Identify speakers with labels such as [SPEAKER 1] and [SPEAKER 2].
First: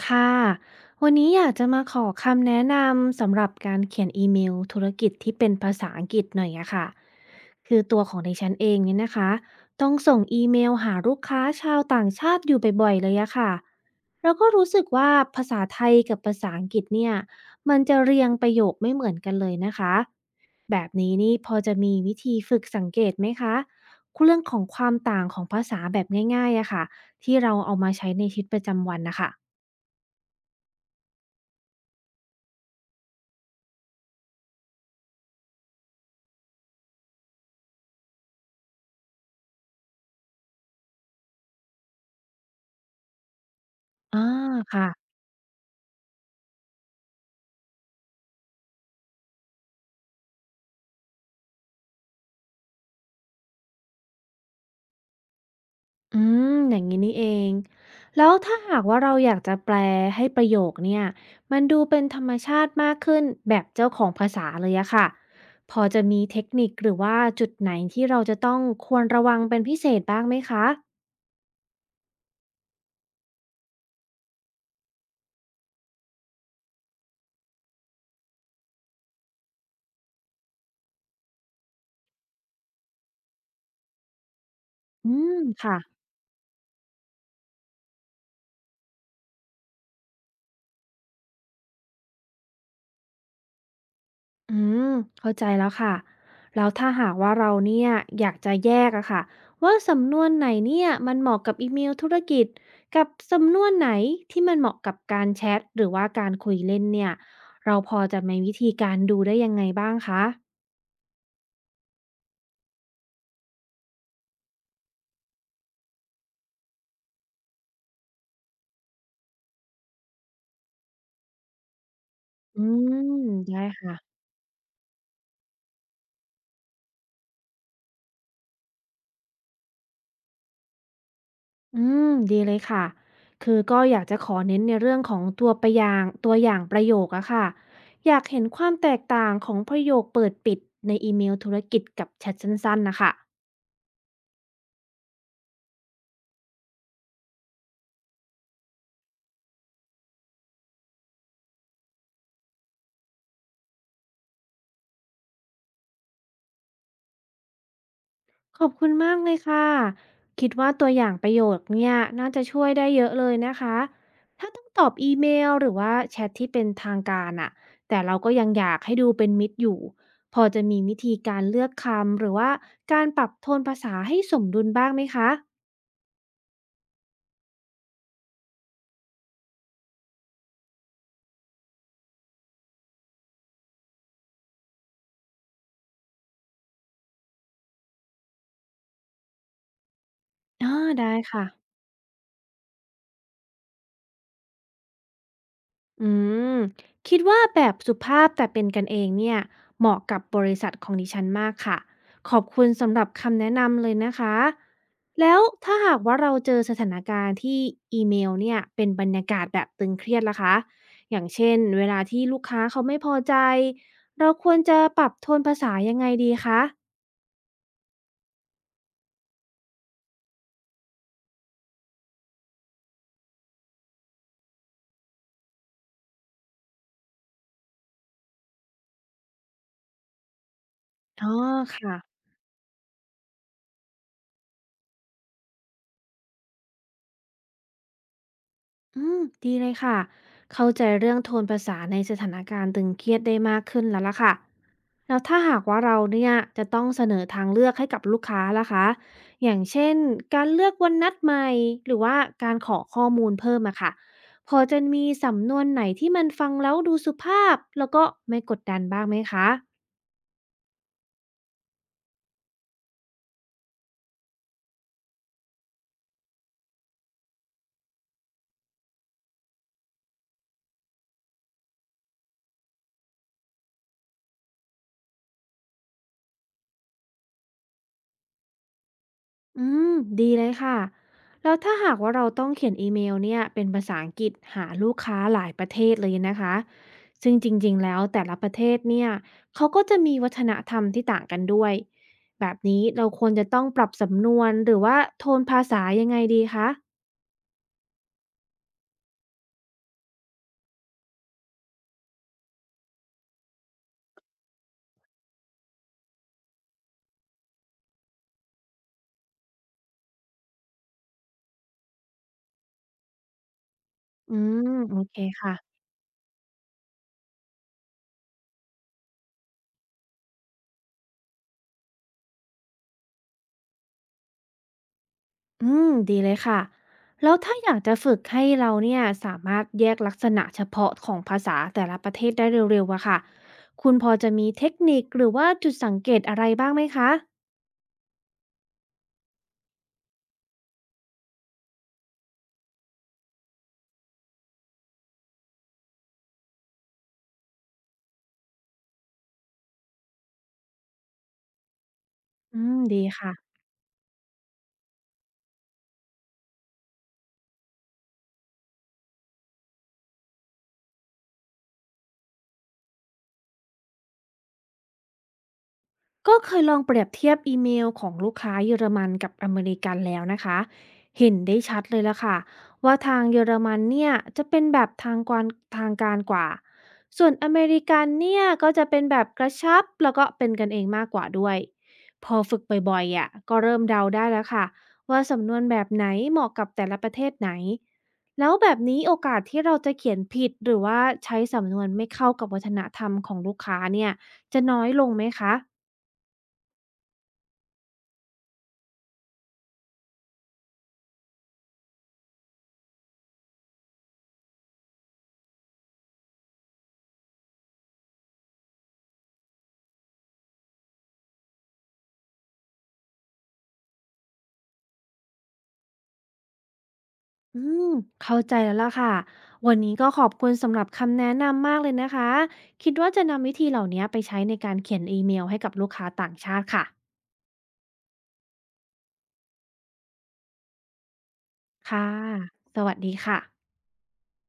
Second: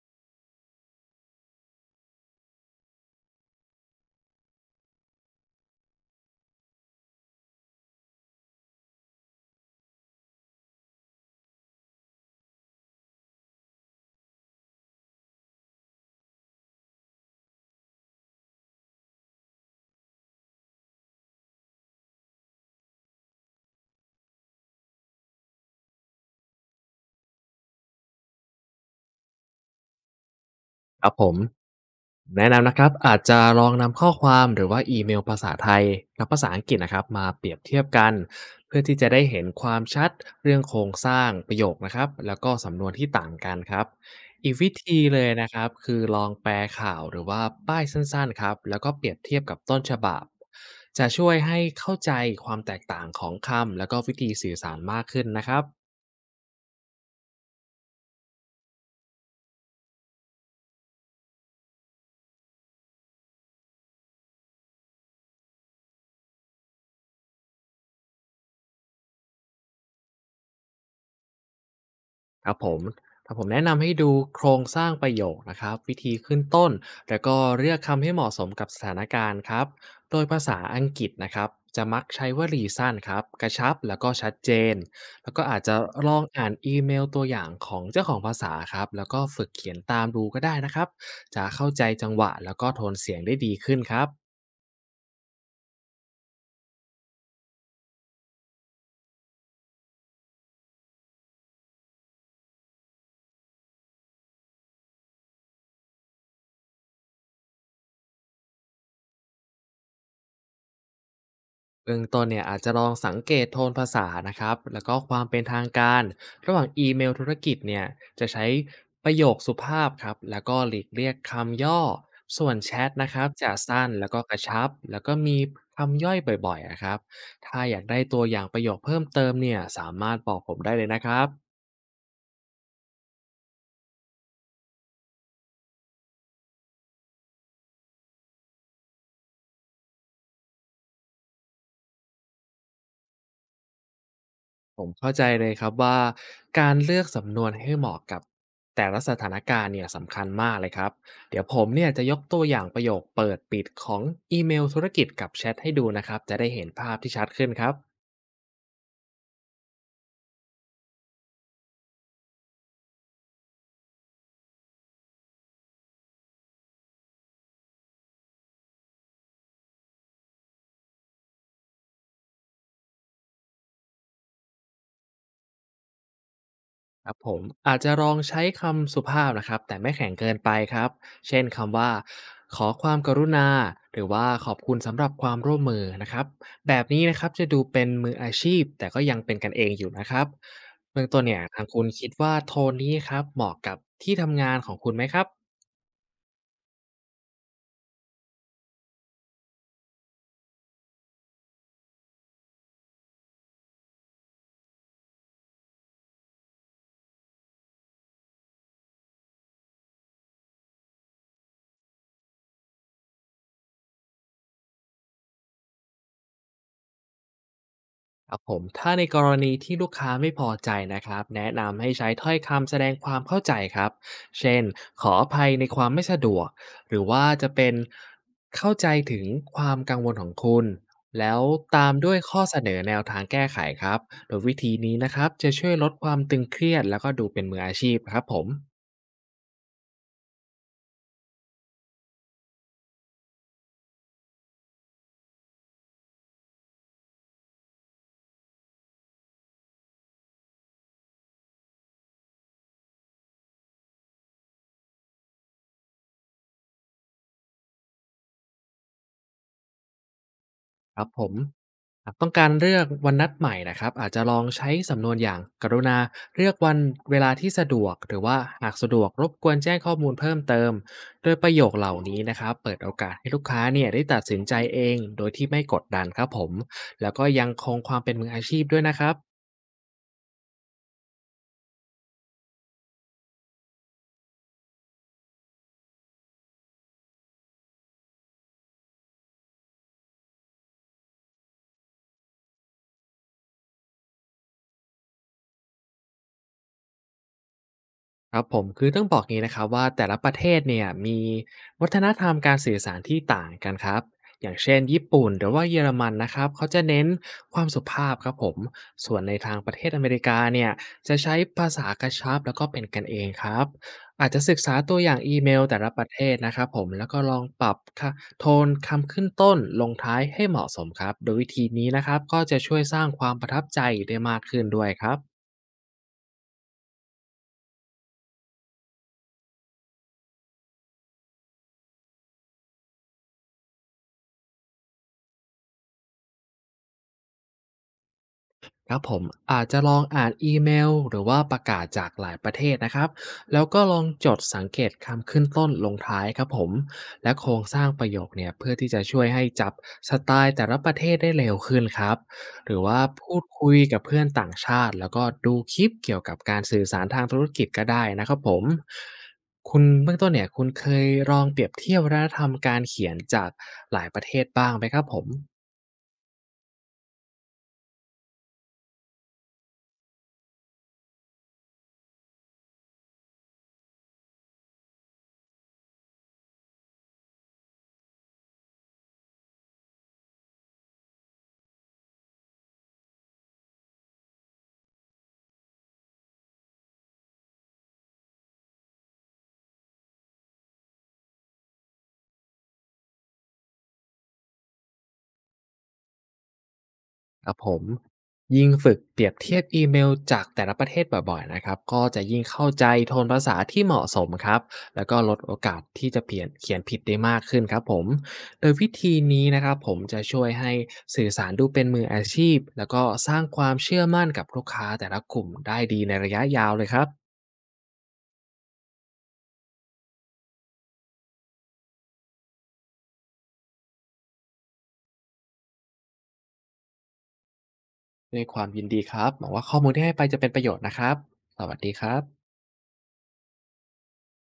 [SPEAKER 1] ค่ะวันนี้อยากจะมาขอคำแนะนำสำหรับการเขียนอีเมลธุรกิจที่เป็นภาษาอังกฤษหน่อยอะค่ะคือตัวของดิฉันเองเนี่ยนะคะ ต้องส่งอีเมลหาลูกค้าชาวต่างชาติอยู่บ่อยๆเลยอะค่ะ แล้วก็รู้สึกว่าภาษาไทยกับภาษาอังกฤษเนี่ยมันจะเรียงประโยคไม่เหมือนกันเลยนะคะ แบบนี้นี่พอจะมีวิธีฝึกสังเกตไหมคะเรื่องของความต่างของภาษาแบบง่ายๆอะค่ะที่เราเอามาใช้ในชีวิตประจำวันนะคะ
[SPEAKER 2] ครับผมแนะนำนะครับอาจจะลองนำข้อความหรือว่าอีเมลภาษาไทยกับภาษาอังกฤษนะครับมาเปรียบเทียบกันเพื่อที่จะได้เห็นความชัดเรื่องโครงสร้างประโยคนะครับแล้วก็สำนวนที่ต่างกันครับ
[SPEAKER 1] อา
[SPEAKER 2] อีกวิ
[SPEAKER 1] ค่ะ
[SPEAKER 2] ธีเลยนะครับคือลองแปลข่าวหรือว่าป้ายสั้นๆครับแล้วก็เปรียบเทียบกับต้นฉบับจะช่วยให้เข้าใจความแตกต่างของคำแล้วก็วิธีสื่อสารมากขึ้นนะครับ
[SPEAKER 1] อืมอย่างงี้นี่เอง แล้วถ้าหากว่าเราอยากจะแปลให้ประโยคเนี่ย มันดูเป็นธรรมชาติมากขึ้นแบบเจ้าของภาษาเลยอะค่ะ พอจะมีเทคนิคหรือว่าจุดไหนที่เราจะต้องควรระวังเป็นพิเศษบ้างไหมคะ
[SPEAKER 2] ครับผมถ้าผมแนะนำให้ดูโครงสร้างประโยคนะครับวิธีขึ้นต้น แล้วก็เลือกคำให้เหมาะสมกับสถานการณ์ครับ โดยภาษาอังกฤษนะครับจะมักใช้วลีสั้นครับกระชับแล้วก็ชัดเจน
[SPEAKER 1] อื
[SPEAKER 2] แล้ว
[SPEAKER 1] ม
[SPEAKER 2] ก็อาจจะ
[SPEAKER 1] ค่ะ
[SPEAKER 2] ลองอ่านอีเมลตัวอย่างของเจ้าของภาษาครับแล้วก็ฝึกเขียนตามดูก็ได้นะครับ จะเข้าใจจังหวะแล้วก็โทนเสียงได้ดีขึ้นครับ
[SPEAKER 1] อืมเข้าใจแล้วค่ะแล้วถ้าหากว่าเราเนี่ยอยากจะแยกอะค่ะว่าสำนวนไหนเนี่ยมันเหมาะกับอีเมลธุรกิจกับสำนวนไหนที่มันเหมาะกับการแชทหรือว่าการคุยเล่นเนี่ยเราพอจะมีวิธีการดูได้ยังไงบ้างคะ
[SPEAKER 2] เบื้องต้นเนี่ยอาจจะลองสังเกตโทนภาษานะครับแล้วก็ความเป็นทางการระหว่างอีเมลธุรกิจเนี่ยจะใช้ประโยคสุภาพครับแล้วก็หลีกเลี่ยงคำย่อส่วน
[SPEAKER 1] อื
[SPEAKER 2] แชทนะ
[SPEAKER 1] ม
[SPEAKER 2] ครับจะ
[SPEAKER 1] ได้
[SPEAKER 2] สั้น
[SPEAKER 1] ค่ะ
[SPEAKER 2] แล้วก็กระชับแล้วก็มีคำย่อยบ่อยๆนะครับถ้าอยากได้ตัวอย่างประโยคเพิ่มเติมเนี่ยสามารถบอกผมได้เลยนะครับ
[SPEAKER 1] อืมดีเลยค่ะคือก็อยากจะขอเน้นในเรื่องของตัวประอยางตัวอย่างประโยคอะค่ะอยากเห็นความแตกต่างของประโยคเปิดปิดในอีเมลธุรกิจกับแชทสั้นๆนะคะ
[SPEAKER 2] ผมเข้าใจเลยครับว่าการเลือกสำนวนให้เหมาะกับแต่ละสถานการณ์เนี่ยสำคัญมากเลยครับเดี๋ยวผมเนี่ยจะยกตัวอย่างประโยคเปิดปิดของอีเมลธุรกิจกับแชทให้ดูนะครับจะได้เห็นภาพที่ชัดขึ้นครับ
[SPEAKER 1] ขอบคุณมากเลยค่ะคิดว่าตัวอย่างประโยคเนี่ยน่าจะช่วยได้เยอะเลยนะคะถ้าต้องตอบอีเมลหรือว่าแชทที่เป็นทางการอะแต่เราก็ยังอยากให้ดูเป็นมิตรอยู่พอจะมีวิธีการเลือกคำหรือว่าการปรับโทนภาษาให้สมดุลบ้างไหมคะ
[SPEAKER 2] ครับผมอาจจะลองใช้คำสุภาพนะครับแต่ไม่แข็งเกินไปครับเช่นคำว่าขอความกรุณาหรือว่าขอบคุณสำหรับความร่วมมือนะครับแบบนี้นะครับจะดูเป็นมืออาชีพแต่ก็ยังเป็นกันเองอยู่นะครับ
[SPEAKER 1] อ่า
[SPEAKER 2] เบื้อง
[SPEAKER 1] ได้
[SPEAKER 2] ต้นเนี่ย
[SPEAKER 1] ค่ะ
[SPEAKER 2] ทางคุณคิดว่าโทนนี้ครับเหมาะกับที่ทำงานของคุณไหมครับ
[SPEAKER 1] อืมคิดว่าแบบสุภาพแต่เป็นกันเองเนี่ยเหมาะกับบริษัทของดิฉันมากค่ะขอบคุณสำหรับคำแนะนำเลยนะคะแล้วถ้าหากว่าเราเจอสถานการณ์ที่อีเมลเนี่ยเป็นบรรยากาศแบบตึงเครียดล่ะคะอย่างเช่นเวลาที่ลูกค้าเขาไม่พอใจเราควรจะปรับโทนภาษายังไงดีคะ
[SPEAKER 2] ครับผมถ้าในกรณีที่ลูกค้าไม่พอใจนะครับแนะนำให้ใช้ถ้อยคำแสดงความเข้าใจครับเช่นขออภัยในความไม่สะดวกหรือว่าจะเป็นเข้าใจถึงความกังวลของคุณ
[SPEAKER 1] อ๋อ
[SPEAKER 2] แล้วตา
[SPEAKER 1] ค่ะ
[SPEAKER 2] มด้วยข้อเสนอแนวทางแก้ไขครับโดยวิธีนี้นะครับจะช่วยลดความตึงเครียดแล้วก็ดูเป็นมืออาชีพครับผม
[SPEAKER 1] อืมดีเลยค่ะ เข้าใจเรื่องโทนภาษาในสถานการณ์ตึงเครียดได้มากขึ้นแล้วล่ะค่ะ แล้วถ้าหากว่าเราเนี่ยจะต้องเสนอทางเลือกให้กับลูกค้าล่ะคะอย่างเช่นการเลือกวันนัดใหม่หรือว่าการขอข้อมูลเพิ่มอะค่ะพอจะมีสำนวนไหนที่มันฟังแล้วดูสุภาพแล้วก็ไม่กดดันบ้างไหมคะ
[SPEAKER 2] ครับผมหากต้องการเลือกวันนัดใหม่นะครับอาจจะลองใช้สำนวนอย่างกรุณาเลือกวันเวลาที่สะดวกหรือว่าหากสะดวกรบกวนแจ้งข้อมูลเพิ่มเติมโดยประโยคเหล่านี้นะครับเปิดโอกาสให้ลูกค้าเนี่ยได้ตัดสินใจเองโดยที่ไม่กดดันครับผมแล้วก็ยังคงความเป็นมืออาชีพด้วยนะครับ
[SPEAKER 1] อืมดีเลยค่ะ แล้วถ้าหากว่าเราต้องเขียนอีเมลเนี่ยเป็นภาษาอังกฤษหาลูกค้าหลายประเทศเลยนะคะ ซึ่งจริงๆ แล้วแต่ละประเทศเนี่ยเขาก็จะมีวัฒนธรรมที่ต่างกันด้วย แบบนี้เราควรจะต้องปรับสำนวนหรือว่าโทนภาษายังไงดีคะ
[SPEAKER 2] ครับผมคือต้องบอกงี้นะครับว่าแต่ละประเทศเนี่ยมีวัฒนธรรมการสื่อสารที่ต่างกันครับอย่างเช่นญี่ปุ่นหรือว่าเยอรมันนะครับเขาจะเน้นความสุภาพครับผมส่วนในทางประเทศอเมริกาเนี่ยจะใช้ภาษากระชับแล้วก็เป็นกันเองครับอาจ
[SPEAKER 1] อื
[SPEAKER 2] จะศึก
[SPEAKER 1] ม
[SPEAKER 2] ษาตั
[SPEAKER 1] โอ
[SPEAKER 2] วอย่า
[SPEAKER 1] เค
[SPEAKER 2] งอีเมลแต่
[SPEAKER 1] ค่ะ
[SPEAKER 2] ละประเทศนะครับผมแล้วก็ลองปรับค่ะโทนคำขึ้นต้นลงท้ายให้เหมาะสมครับโดยวิธีนี้นะครับก็จะช่วยสร้างความประทับใจได้มากขึ้นด้วยครับ
[SPEAKER 1] อืมดีเลยค่ะแล้วถ้าอยากจะฝึกให้เราเนี่ยสามารถแยกลักษณะเฉพาะของภาษาแต่ละประเทศได้เร็วๆอะค่ะคุณพอจะมีเทคนิคหรือว่าจุดสังเกตอะไรบ้างไหมคะ
[SPEAKER 2] ครับผมอาจจะลองอ่านอีเมลหรือว่าประกาศจากหลายประเทศนะครับแล้วก็ลองจดสังเกตคำขึ้นต้นลงท้ายครับผมและโครงสร้างประโยคเนี่ยเพื่อที่จะช่วยให้จับสไตล์แต่ละประเทศได้เร็วขึ้นครับ
[SPEAKER 1] อื
[SPEAKER 2] หรื
[SPEAKER 1] ม
[SPEAKER 2] อว่า
[SPEAKER 1] ดีค่ะ
[SPEAKER 2] พูดคุยกับเพื่อนต่างชาติแล้วก็ดูคลิปเกี่ยวกับการสื่อสารทางธุรกิจก็ได้นะครับผมคุณเบื้องต้นเนี่ยคุณเคยลองเปรียบเทียบวัฒนธรรมการเขียนจากหลายประเทศบ้างไหมครับผม
[SPEAKER 1] ก็เคยลองเปรียบเทียบอีเมลของลูกค้าเยอรมันกับอเมริกันแล้วนะคะเห็นได้ชัดเลยละค่ะว่าทางเยอรมันเนี่ยจะเป็นแบบทางการกว่า ส่วนอเมริกันเนี่ยก็จะเป็นแบบกระชับแล้วก็เป็นกันเองมากกว่าด้วยพอฝึกบ่อยๆอ่ะก็เริ่มเดาได้แล้วค่ะว่าสำนวนแบบไหนเหมาะกับแต่ละประเทศไหน แล้วแบบนี้โอกาสที่เราจะเขียนผิดหรือว่าใช้สำนวนไม่เข้ากับวัฒนธรรมของลูกค้าเนี่ยจะน้อยลงไหมคะ
[SPEAKER 2] ครับผมยิ่งฝึกเปรียบเทียบอีเมลจากแต่ละประเทศบ่อยๆนะครับก็จะยิ่งเข้าใจโทนภาษาที่เหมาะสมครับแล้วก็ลดโอกาสที่จะเปลี่ยนเขียนผิดได้มากขึ้นครับผมโดยวิธีนี้นะครับผมจะช่วยให้สื่อสารดูเป็นมืออาชีพแล้วก็สร้างความเชื่อมั่นกับลูกค้าแต่ละกลุ่มได้ดีในระยะยาวเลยครับ
[SPEAKER 1] อืมเข้าใจแล้วล่ะค่ะ วันนี้ก็ขอบคุณสำหรับคำแนะนำมากเลยนะคะ คิดว่าจะนำวิธีเหล่านี้ไปใช้ในการเขียนอีเมลให้กับลูกค้าต่างชาติค่ะ
[SPEAKER 2] ด้วยความยินดีครับหวังว่าข้อมูลที่ให้ไปจะเป็นประโยชน์นะครับสวัสดีค
[SPEAKER 1] ค่ะ
[SPEAKER 2] รับ
[SPEAKER 1] สวัสดีค่ะ